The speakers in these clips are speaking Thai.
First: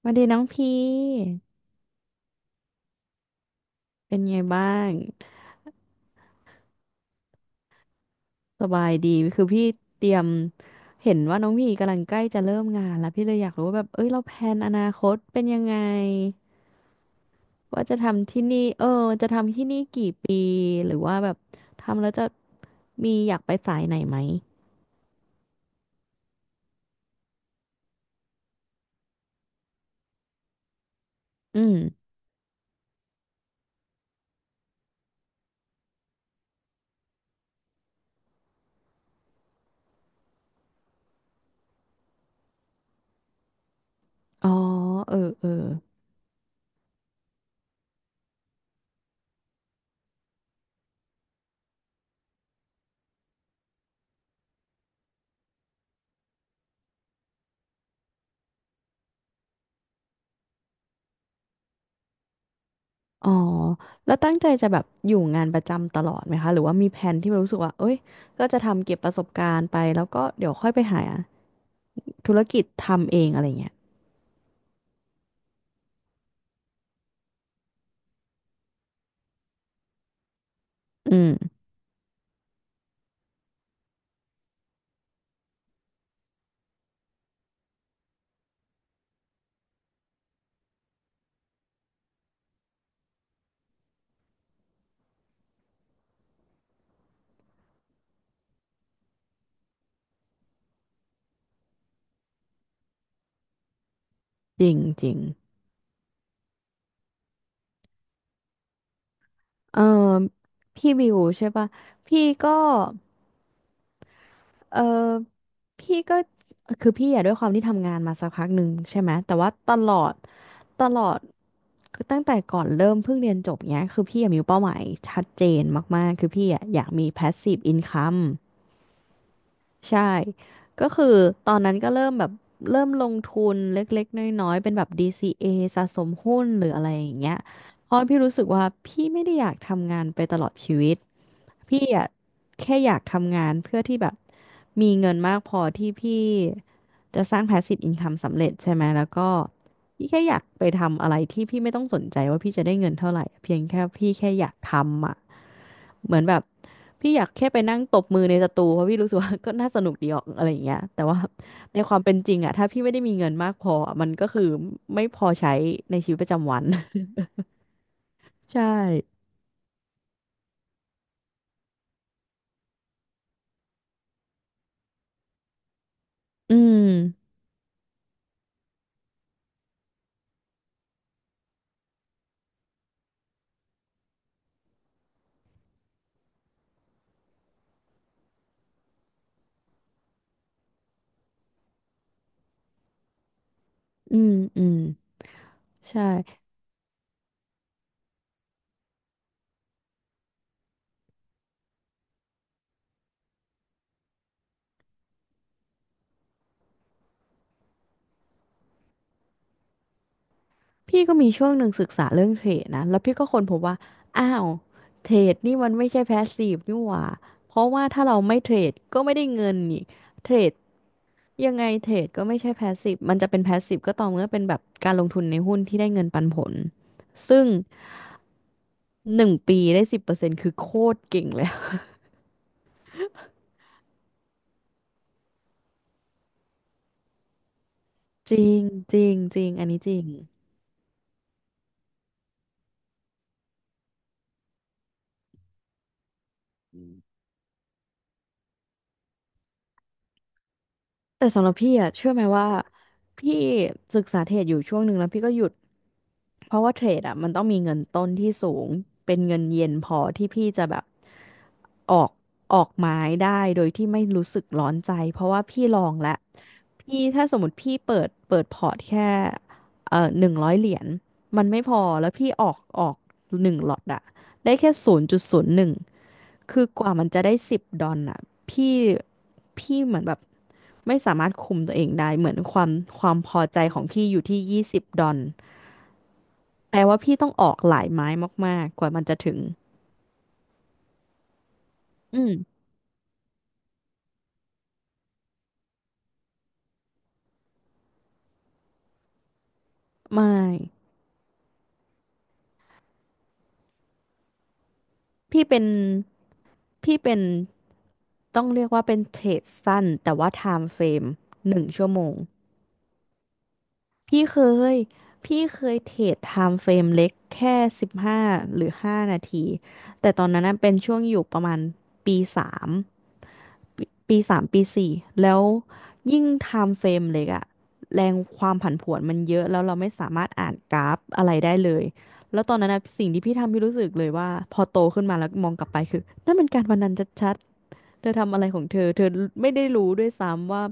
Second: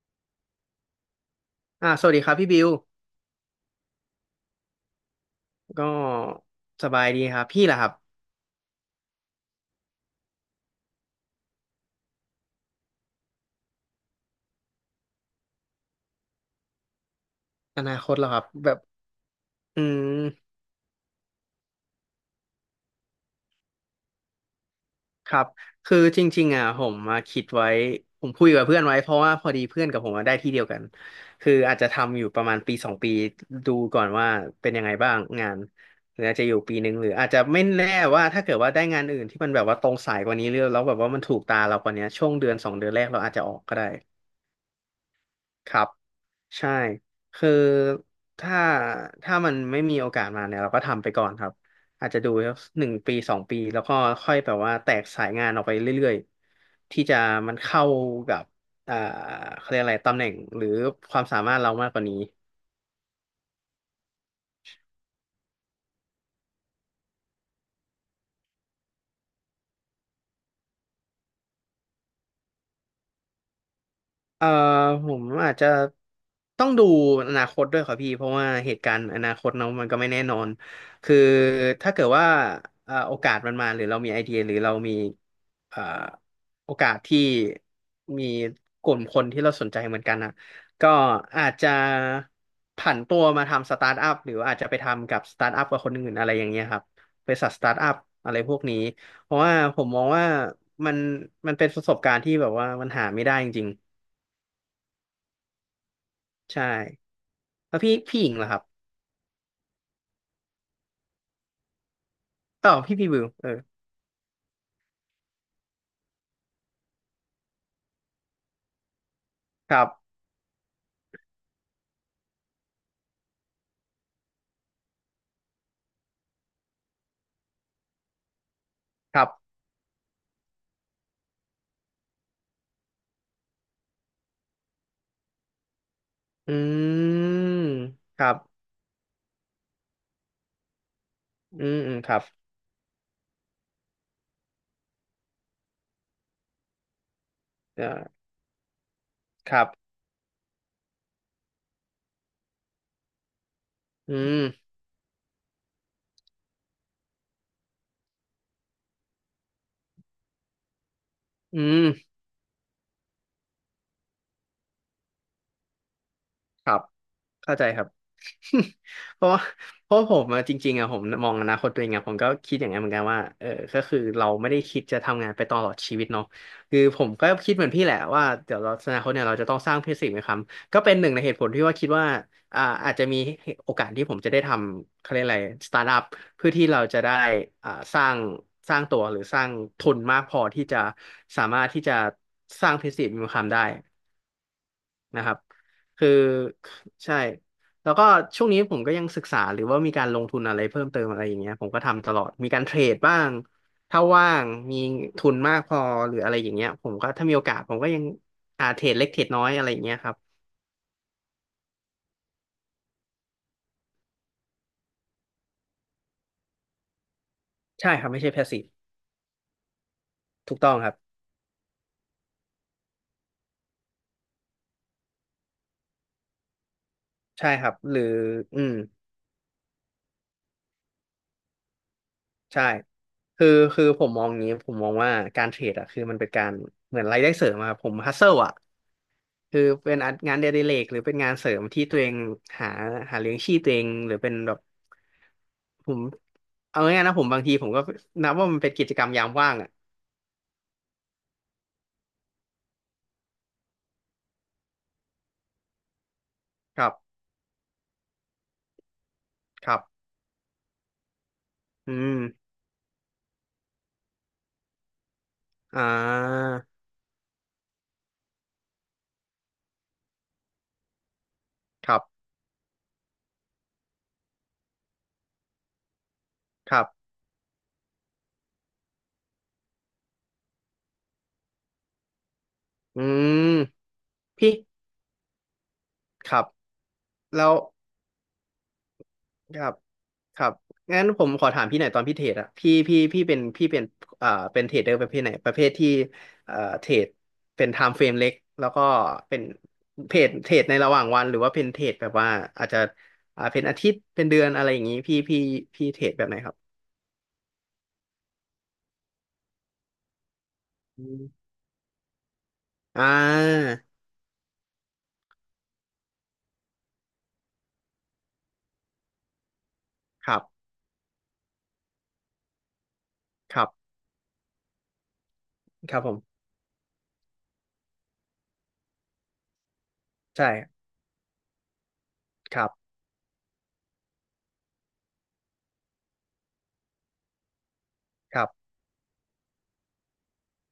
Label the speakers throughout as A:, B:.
A: สวัสดีน้องพี่
B: อ่าสวัสดีครับพี่บิว
A: เป็นไงบ้าง
B: ก็สบายดีครับพี่ล่ะครับ
A: สบายดี คือพี่เตรียมเห็นว่าน้องพี่กำลังใกล้จะเริ่มงานแล้วพี่เลยอยากรู้ว่าแบบเอ้ยเราแพลนอนาคตเป็นยังไง
B: อ
A: ว่า
B: นา
A: จะ
B: คตเหรอ
A: ทำ
B: ครั
A: ที่
B: บ
A: นี่
B: แบบ
A: เออจะทำที่
B: อื
A: นี่
B: ม
A: กี่ปีหรือว่าแบบทำแล้วจะมีอยากไปสายไหนไหม
B: ครับคือจริงๆผมมาคิดไว้ผมคุยกับเพื่อนไว้เพราะว่าพอดีเพื่อนกับผมอะได้ที่เดียวกันคือ
A: อืม
B: อาจจะทำอยู่ประมาณปีสองปีดูก่อนว่าเป็นยังไงบ้างงานหรืออาจจะอยู่ปีหนึ่งหรืออาจจะไม่แน่ว่าถ้าเกิดว่าได้งานอื่นที่มันแบบว่าตรงสายกว่านี้เรื่อยแล้วแบบว่ามันถูกตาเรากว่านี้ช่วงเดือนสองเดือนแรกเราอาจจะออกก็ได้
A: อ๋อเออเออ
B: ครับ ใช่คือถ้าถ้ามันไม่มีโอกาสมาเนี่ยเราก็ทำไปก่อนครับอาจจะดูหนึ่งปีสองปีแล้วก็ค่อยแบบว่าแตกสายงานออกไปเรื่อยๆที่จะมันเข้ากับอ่าเขาเรียกอะไรตำแหน่งหรือความสามารถเรามากกว่านี้
A: อ๋อแล้วตั้งใจจะแบบอยู่งานประจำตลอดไหมคะหรือว่ามีแผนที่รู้สึกว่าเอ้ยก็จะทำเก็บประสบการณ์ไป แล้วก็เดี๋ยวค่อยไปหาธุรกิจทำเองอะไรเงี้ย
B: เอ่อผมอาจจะต้องดูอนาคตด้วยครับพี่เพราะว่าเหตุการณ์อนาคตเนาะมันก็ไม่แน่นอนคือ
A: อืม
B: ถ้าเกิดว่าโอกาสมันมาหรือเรามีไอเดียหรือเรามีเอ่อโอกาสที่มีกลุ่มคนที่เราสนใจเหมือนกันนะก็อาจจะผันตัวมาทำสตาร์ทอัพหรืออาจจะไปทำกับสตาร์ทอัพกับคนอื่นอะไรอย่างเงี้ยครับบริษัทสตาร์ทอัพอะไรพวกนี้เพราะว่าผมมองว่ามันมันเป็นประสบการณ์ที่แบบว่ามันหาไม่ได้จริง
A: จริงจริง
B: ใช่แล้วพี่หญิงเหรอครับ
A: เออพี่บิวใช่ปะพี่ก็
B: ต่ออพี่บิวเออ
A: เออพี่ก็คือพี่อะด้วยความที่ทำงานมาสักพักหนึ่งใช่ไหมแต่ว่าต
B: ครับ
A: ลอดตลอดคือตั้งแต่ก่อนเริ่มเพิ่งเรียนจบเนี้ยคือพี่อะมีเป้าหมายชัดเจนมากๆคือพี่อะอยากมี passive income
B: ครับ
A: ใช่ ก็คือตอนนั้นก็เริ่มลงทุนเล็กๆน้อยๆเป็นแบบ DCA สะสมหุ้น
B: อ
A: หรืออะไรอ
B: ื
A: ย่างเงี้ย
B: ม
A: เพราะพี่
B: ครั
A: รู้
B: บ
A: สึกว่าพี่ไม่ได้อยากทำงานไปตลอดชีวิต
B: อืม
A: พี่
B: อืม
A: อะ
B: ครับ
A: แค่อยากทำงานเพื่อที่แบบมีเงินมากพอที่พี่จะสร้าง passive
B: เอ่อ
A: income สำเร็จใช่ไหม แล้วก็
B: ครับ
A: พี่แค่อยากไปทำอะไรที่พี่ไม่ต้องสนใจว่าพี่จะได้เงินเท่าไหร่เพียงแค่พี่
B: อื
A: แค่อยาก
B: ม
A: ทำอ่ะ เหมือนแบบพี่อยากแค่ไปนั่งตบมือในสตูเพราะพี่รู้สึกว่า ก็น่าสนุกดีออกอะไรอย่างเงี้ยแต่ว่า
B: อื
A: ในความเป็
B: ม
A: นจริงอะถ้าพี่ไม่ได้มีเงินมากพออะมันก็คือไม่พอใช้ในชีวิตประจำวัน
B: ครับ เข้าใจครับ
A: ใช่
B: เพราะว่าเพราะผมจริงๆผมมองอนาคตตัวเองอะผมก็คิดอย่างนั้นเหมือนกันว่าเออก็คือเราไม่ได้คิดจะทำงานไปตลอดชีวิตเนาะ
A: อื
B: คือ
A: ม
B: ผมก็คิดเหมือนพี่แหละว่าเดี๋ยวเราอนาคตเนี่ยเราจะต้องสร้างเพื่อสิ่งไหมครับก็เป็นหนึ่งในเหตุผลที่ว่าคิดว่าอาจจะมีโอกาสที่ผมจะได้ทำเขาเรียกอะไรสตาร์ทอัพเพื่อที่เราจะได้อ่าสร้างสร้างตัวหรือสร้างทุนมากพอที่จะสามารถที่จะสร้างพิสิทธิ์มีความได้
A: อืม อืม
B: นะครับ
A: ใช่
B: คือใช่แล้วก็ช่วงนี้ผมก็ยังศึกษาหรือว่ามีการลงทุนอะไรเพิ่มเติมอะไรอย่างเงี้ยผมก็ทำตลอดมีการเทรดบ้างถ้าว่างมีทุนมากพอหรืออะไรอย่างเงี้ยผมก็ถ้ามีโอกาสผมก็ยังเทรดเล็กเทรดน้อยอะไรอย่างเงี้ยครับ
A: พี่ก็มีช่วงหนึ่งศึกษาเรื่องเทรดนะแล้วพี่ก็ค้นพบว่าอ้าวเทรดนี่มันไม่ใช่แพสซีฟนี่หว่าเพราะว่า
B: ใช่
A: ถ้า
B: ครับ
A: เรา
B: ไม่ใช่
A: ไม่เทร
B: passive
A: ดก็ไม่ได้เงินนี่เทรด
B: ถูกต้องครับ
A: ยังไงเทรดก็ไม่ใช่แพสซีฟมันจะเป็นแพสซีฟก็ต่อเมื่อเป็นแบบการลงทุนในหุ้นที่ได้เงินปันผลซึ่ง
B: ใช่ครับหรืออืม
A: 1 ปีได้10%คือโคตรเก่งเลว
B: ใช่คือคือผมมองอย่างนี้ผมมองว่าการเทรดอะคือมันเป็นการเหมือนรายได้เสริมอะครับผมฮัสเซิ
A: จ
B: ล
A: ริ
B: อะ
A: งจริงจริง
B: คือ
A: อันนี้จ
B: เป็น
A: ริง
B: งานเดลิเรกหรือเป็นงานเสริมที่ตัวเองหาหาเลี้ยงชีพตัวเองหรือเป็นแบบผมเอาง่ายๆนะผมบางทีผมก็นับว่ามันเป็นกิจกรรมยามว่างอ่ะ
A: แต่สำหรับพี่อะเชื่อไหมว่าพี่ศึกษาเทรดอยู่ช่วงหนึ่งแล้วพี่ก็หยุด เพราะว่า
B: ค
A: เทร
B: รั
A: ดอ่ะ
B: บ
A: มันต้องมีเงินต้นที่สูงเป็นเงินเย็
B: ค
A: น
B: รับ
A: พอที่พี่จะแบบ
B: อื
A: ออก
B: ม
A: ออกไม้ได้โดยที่ไม่รู้สึกร้อนใจเพราะว่าพี่ล
B: อ่
A: องแล้ว
B: า
A: พี่ถ้าสมมติพี่เปิดพอร์ตแค่100 เหรียญมันไม่พอ
B: ครับ
A: แล้วพี่ออกหนึ่งหลอตอะได้แค่0.01คือ
B: ครั
A: กว่ามัน
B: บ
A: จะได้สิบดอลอะพี่พี่เหมือนแบบไม่สามารถคุมตัวเองได้เหมือนความ
B: อื
A: ความพอ
B: ม
A: ใจของพี่อยู่ที่
B: พี่
A: 20 ดอล
B: ครับ
A: แปลว่าพี่ต้องอ
B: แล้
A: อ
B: ว
A: กหลายไม้มากๆกว่ามันจะถึง
B: ครับครับงั้นผมขอถามพี่หน่อยตอนพี่
A: อื
B: เทร
A: ม
B: ดอะพี่เป็นพี่เป็นเป็นเทรดเดอร์ประเภทไหนประเภทที่เทรดเป็นไทม์เฟรมเล็กแล้วก็เป็นเทรด
A: ไม่
B: เทรดในระหว่างวันหรือว่าเป็นเทรดแบบว่าอาจจะเป็นอาทิตย์เป็นเดือนอะไรอย่างนี้ พี่พี่
A: พี่เป็น
B: พี่เทรดแบบไหนครับ
A: พี่เป็นต้องเรียกว่าเป็นเทรดสั้นแต่ว่าไทม์เฟร
B: อื
A: ม
B: ม
A: หนึ่งชั่วโมง
B: อ่า
A: พี่เคย พี่เคยเทรดไทม์เฟรมเล็กแค่15 หรือ 5 นาทีแต่ตอน
B: ครั
A: นั้
B: บ
A: นน่ะเป็นช่วงอยู่ประมาณปีสาม
B: ครับ
A: ปีปีสามปีสี่แล้ว
B: ครับผ
A: ยิ่ง
B: ม
A: ไทม์เฟรมเล็กอะแรงความผันผวนมันเยอะแล้วเราไม่สามารถ
B: ใช่
A: อ่านกราฟอะไรได้เลยแล้วตอ
B: ค
A: น
B: รั
A: นั้น
B: บ
A: นะสิ่งที่พี่ทำพี่รู้สึกเลยว่าพอโตขึ้นมาแล้วมองกลับไปคือนั่นมันการพนันชัดๆเธอทำ
B: ค
A: อะไร
B: รับ
A: ของเธอเธอไม่ได้รู้ด้วยซ้ำว่า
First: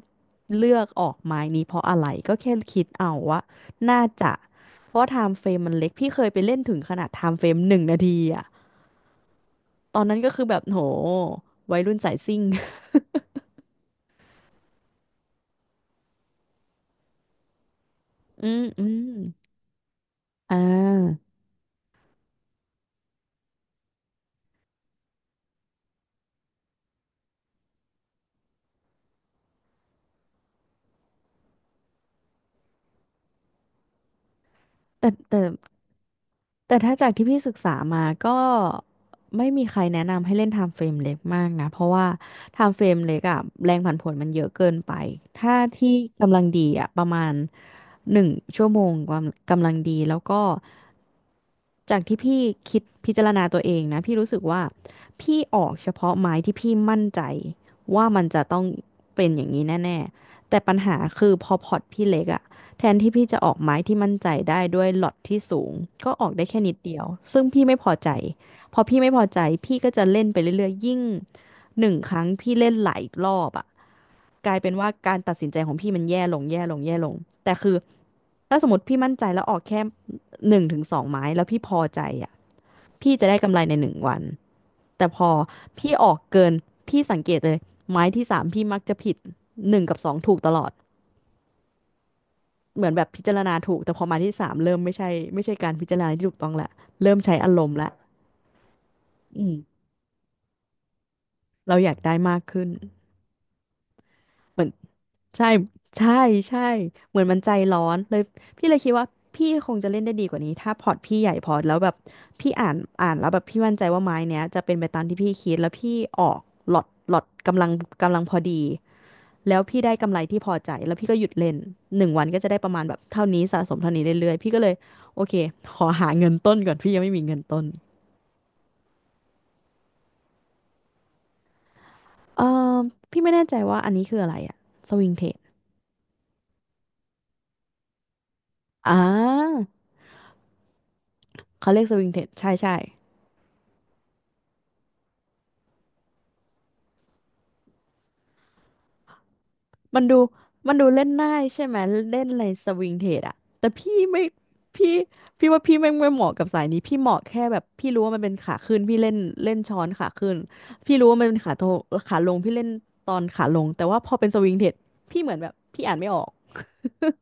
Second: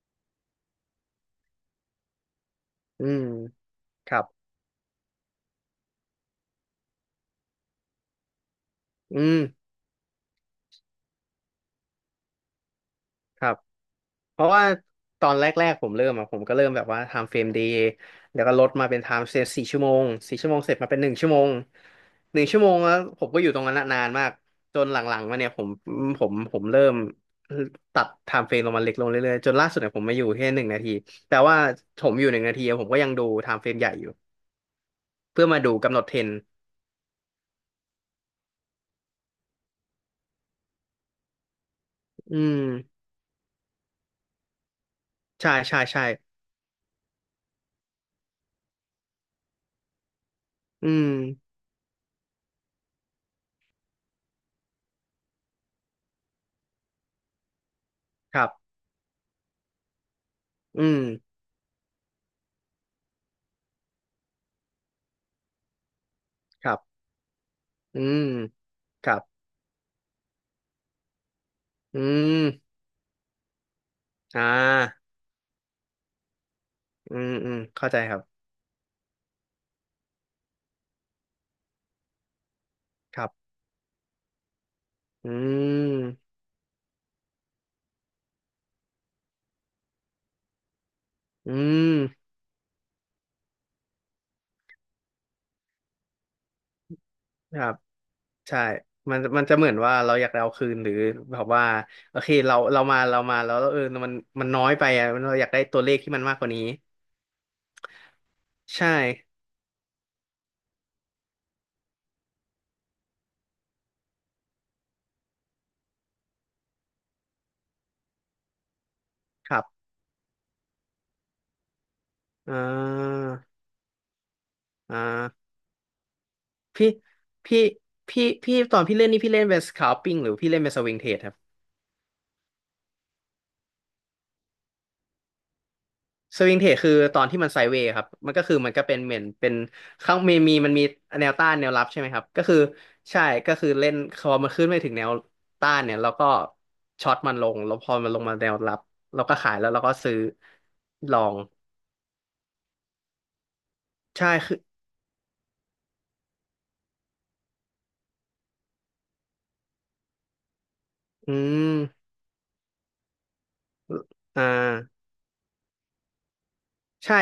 A: เลือกออกไม้นี้เพราะอะไรก็แค่คิด
B: อื
A: เอา
B: ม
A: ว่าน่า
B: ครับ
A: จะเพราะไทม์เฟรมมันเล็กพี่เคยไปเล่นถึงขนาดไทม์เฟรม1 นาทีอะ
B: อืม
A: ตอนนั้นก็คือแบบโหวัยรุ่นสายซิ่ง
B: ครับ เพราะว่าตอนแรกๆผมเริ่มอะผมก็เริ่มแบบว่าทำเฟรมเดย์แล้ ว
A: อื
B: ก็ล
A: ม
B: ด
A: อื
B: มาเป็นไท
A: ม
B: ม์เซฟรสี่ชั่วโมงสี่ชั่ว
A: อ่
B: โมงเสร็จมาเป็นหนึ่ง
A: า
B: ชั่วโมงหนึ่งชั่วโมงแล้วผมก็อยู่ตรงนั้นอะนานมากจนหลังๆมาเนี่ยผมเริ่มตัดไทม์เฟรมลงมาเล็กลงเรื่อยๆจนล่าสุดเนี่ยผมมาอยู่แค่หนึ่งนาทีแต่ว่าผมอยู่หนึ่งนาทีอะผมก็ยังดูไทม์เฟรมใหญ่อยู่
A: แต่แต่
B: เพื่อมาดูกำหนดเทรนด์
A: แต่ถ้าจากที่พี่ศึกษามาก็ไม่มีใครแนะนำให้เล่นไทม์เฟรมเล็กมากนะเพราะว่า
B: อื
A: ไท
B: ม
A: ม์เฟรมเล็กอะแรงผันผวนมันเยอะเกินไป
B: ใช่
A: ถ้า
B: ใช่
A: ที่
B: ใช่
A: กำลังดีอะประมาณหนึ่งชั่วโมงกำลังดีแล้วก็
B: อืม
A: จากที่พี่คิดพิจารณาตัวเองนะพี่รู้สึกว่าพี่ออกเฉพาะไม้ที่พี่มั่นใจว่ามัน
B: ค
A: จะ
B: รั
A: ต้อง
B: บ
A: เป็นอย่างนี้แน่ๆแต่ปัญ
B: อื
A: หา
B: ม
A: คือพอพอร์ตพี่เล็กอะ แทนที่พี่จะออกไม้ที่มั่นใจได้ด้วยล็อตที่สูงก็ออกได้แค่
B: ค
A: นิ
B: รั
A: ด
B: บ
A: เดียวซึ่งพี่ไม่พอ
B: อื
A: ใจ
B: ม
A: พอพี่
B: ค
A: ไม่
B: รั
A: พอใจ
B: บ
A: พี่ก็จะเล่นไปเรื่อยๆยิ่งหนึ่ง
B: อื
A: ครั้งพี่เล่น
B: ม
A: หลายรอบอ่ะ
B: อ่า
A: กลายเป็นว่าการตัดสินใจของพี่มันแย่ลงแย่ลงแย่ล
B: อื
A: ง
B: มอื
A: แต่
B: ม
A: คือ
B: เข้าใจครับ
A: ถ้าสมมติพี่มั่นใจแล้วออกแค่หนึ่งถึงสองไม้แล้วพี่พอใจอ่ะพี่
B: ค
A: จะ
B: รับ
A: ได้กำไรในหนึ่งวันแต่พอ
B: อื
A: พี่ออก
B: ม
A: เกินพี่สังเกตเลยไม้ที่สามพี่มักจะผิดหนึ่งกับสองถูกตลอด
B: อืม
A: เหมือนแบบพิจารณาถูกแต่พอมาที่สามเริ่มไม่ใช่ไม่ใช่การพิจารณาที่ถูกต้องละเริ่มใช้อา
B: ค
A: ร
B: รั
A: ม
B: บ
A: ณ์ละ
B: ใช่มันมั
A: อื
B: น
A: ม
B: จะเหมือนว่าเราอยากได้เอาคืนหรือแบบว่า
A: เราอยากได้
B: โอเค
A: มาก
B: เรา
A: ขึ้น
B: เรามาแล้วเออมันมัน
A: เห
B: น้
A: มื
B: อ
A: อน
B: ยไปอ่ะมันเราอยา
A: ใช่
B: กได้ตัวเลขที่
A: ใช่
B: มันมากกว่านี้
A: ใช่เหมือนมันใจร้อนเลยพี่เลย
B: ใช่
A: คิดว่าพี่คงจะเล่นได้ดีกว่านี้ถ้าพอร์ตพี่ใหญ่พอแล้วแบบพี่อ่านแล้วแบบพี่มั่นใจว่าไม้เนี้ยจะเป็นไปตามที่พี่คิดแล้วพี่ออกหลอดกำลังพอดี
B: ค
A: แล้ว
B: รั
A: พี่
B: บ
A: ได้กำไรที่พอใจแล้วพี่ก็หยุดเล่นหนึ่งวันก็จะ
B: อ่
A: ได้ประมาณแบบ
B: า
A: เท่านี้สะสมเท่านี้เรื่อยๆพี่ก็เลย
B: อ
A: โอเค
B: ่า
A: ขอหาเงินต้นก่อน
B: พี่
A: พี่ยังไม่มีเงิน
B: พี่
A: ต้น
B: พี่ตอนพี่เล่นนี่พี่เล่นเป็นสคา l ปิ้งหรือพี่เล่นเป็นสวิงเทรดครับ
A: เออพี่ไม่แน่ใจว่าอันนี้คืออะไรอะสวิงเทรด
B: สวิงเทรดคือตอนที่มันไซด์เวย์ครับมันก็คือมันก็
A: อ่
B: เป็นเหมือนเป็น
A: า
B: ข้างมีแนวต้านแน
A: เขา
B: ว
A: เรี
B: รั
A: ยก
B: บ
A: ส
B: ใช่ไห
A: วิ
B: ม
A: ง
B: ค
A: เทร
B: รับ
A: ด
B: ก็
A: ใช่
B: คือ
A: ใช่
B: ใช่ก็คือเล่นพอมันขึ้นไม่ถึงแนวต้านเนี่ยเราก็ช็อตมันลงแล้วพอมันลงมาแนวรับเราก็ขายแล้วเราก็
A: มัน
B: ซื้อ
A: ดูมันดูเล่น
B: ลอ
A: ง่า
B: ง
A: ยใช่ไหมเล่นอะไรสวิงเทรดอะแต่พี่ไม่
B: ใช่คือ
A: พี่ว่าพี่ไม่เหมาะกับสายนี้พี่เหมาะแค่แบบพี่รู้ว่ามันเป็นขาขึ้นพี่เล่นเล่นช้อนขาขึ้นพี่รู้ว่ามัน
B: อื
A: เป็นขาโท
B: ม
A: ขาลงพี่เล่นตอนขาลงแต่ว่าพอเป็นส
B: อ่
A: วิงเทรด
B: า
A: พี่เหมือนแบบพี่อ่านไม่ออก
B: ใช่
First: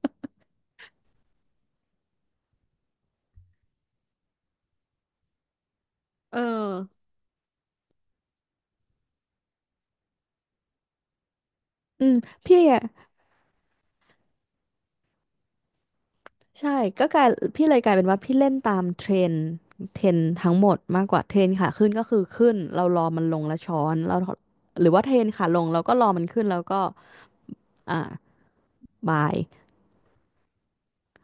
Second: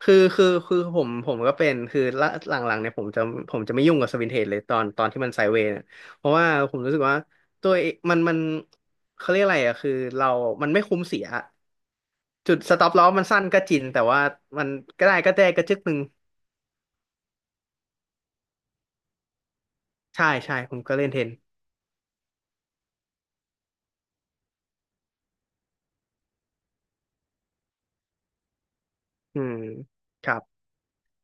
B: คือผมก็เป็น คือละหลังๆเนี่ยผมจะไม่ยุ่งกับสวินเทจเลยตอนที่มันไซด์เวย์เนี่ยเพราะ
A: เออ
B: ว่าผมรู้สึกว่า ตัวเองมันเขาเรียกอะไรอะคือเรามันไม่คุ้มเสีย
A: อืม
B: จุ
A: พี่
B: ดส
A: อะ
B: ต็อปลอสมันสั้นก็จริงแต่ว่ามันก็ได้ก็จึกหนึ่ง
A: ใช่ก็กลายพี่เลยกลายเป็นว่าพี่เล่นตามเทรนเทรน
B: ใช่
A: ทั้ง
B: ใช่
A: หม
B: ผ
A: ด
B: มก็
A: มา
B: เล่
A: ก
B: น
A: ก
B: เท
A: ว่า
B: น
A: เทรนขาขึ้นก็คือขึ้นเรารอมันลงแล้วช้อนเราหรือว่าเทรนขาลงเราก็รอมันขึ้นแล้วก็อ่า บาย
B: อืมครับ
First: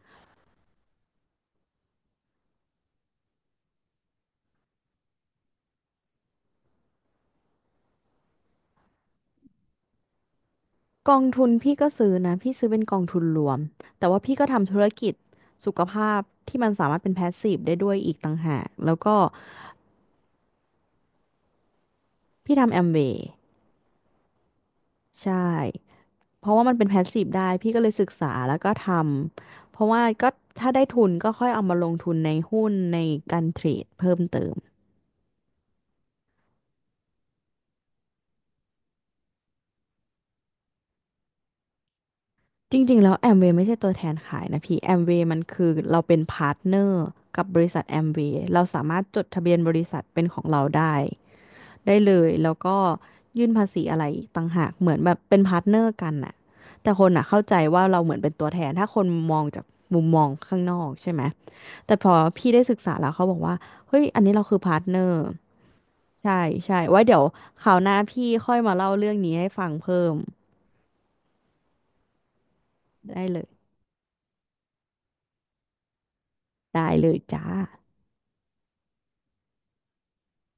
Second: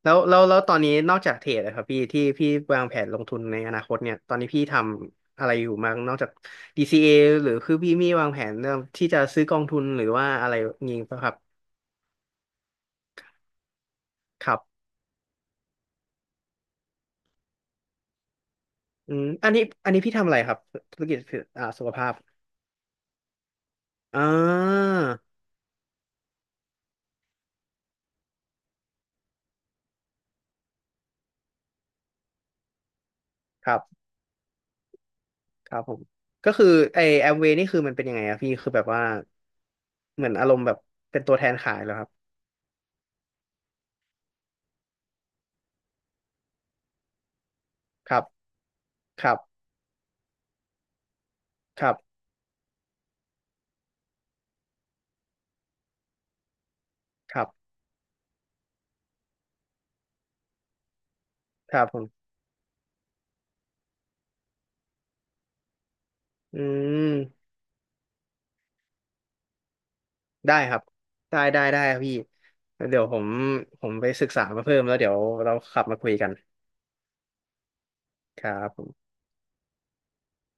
B: แล้วตอนนี้นอกจากเทรดนะครับพี่ที่พี่วางแผนลงทุนในอนาคตเนี่ยตอนนี้พี่ทำอะไรอยู่บ้างนอกจาก DCA หรือคือพี่มีวางแผนเรื่องที่จะซื้อกองทุนหรือว่าอะไรงี้
A: ก
B: ป่ะ
A: อง
B: ครับ
A: ทุนพี่ก็ซื้อนะพี่ซื้อเป็นกองทุนรวมแต่ว่าพี่ก็
B: ครับ
A: ทำธุรกิจสุขภาพที่มันสามารถเป็นแพสซีฟได้ด้วยอีกต่างหากแล้ว
B: อื
A: ก็
B: มอันนี้พี่ทำอะไรครับธุรกิจสุขภาพ
A: พี่ทำแอมเวย์
B: อ่า
A: ใช่เพราะว่ามันเป็นแพสซีฟได้พี่ก็เลยศึกษาแล้วก็ทำเพราะว่าก็ถ้าได้ทุนก็ค่อยเอามาลงทุนในหุ้นในการเทร
B: ครับ
A: ดเพิ่มเติม
B: ครับผมก็คือไอแอมเวนี่คือมันเป็นยังไงอะพี่คือแบบว่าเหมือนอารมณ์แบบเป็นตัวแทนขายเหรอครับ
A: จริงๆแล้วแอมเวย์ไม่ใช่ตัวแทนขายนะพี่แอมเวย์มันคือเราเป็นพาร์ทเนอร์กับบริษัทแอม
B: ค
A: เว
B: รับ
A: ย์เราสามารถจ
B: ค
A: ด
B: รับ
A: ทะเบียนบริษัทเป็นของเราได้
B: ครั
A: ได้เล
B: บ
A: ยแล้วก็ยื่นภาษีอะไรอีกต่างหากเหมือนแบบเป็นพาร์ทเนอร์กันน่ะแต่คนอ่ะ
B: ค
A: เข้า
B: รับ
A: ใจว่าเราเหมือนเป็นตัวแทนถ้าคนมองจากมุมมองข้างนอกใช่ไหม
B: ครับ
A: แต่
B: ผ
A: พอ
B: ม
A: พี่ได้ศึกษาแล้วเขาบอกว่าเฮ้ยอันนี้เราคือพาร์ทเนอร์ใช่
B: อื
A: ใช่ไว้เดี๋ยว
B: ม
A: คราวหน้าพี่ค่อยมาเล่าเรื่องนี้ให้ฟังเพิ่ม
B: ได้ครับ ได้ครับพี่ เดี๋ยวผ
A: ได้
B: ม
A: เลย
B: ผมไปศึกษามาเพิ่มแล้วเดี๋ยวเราขับมาคุยกัน
A: จ้า
B: ครับผม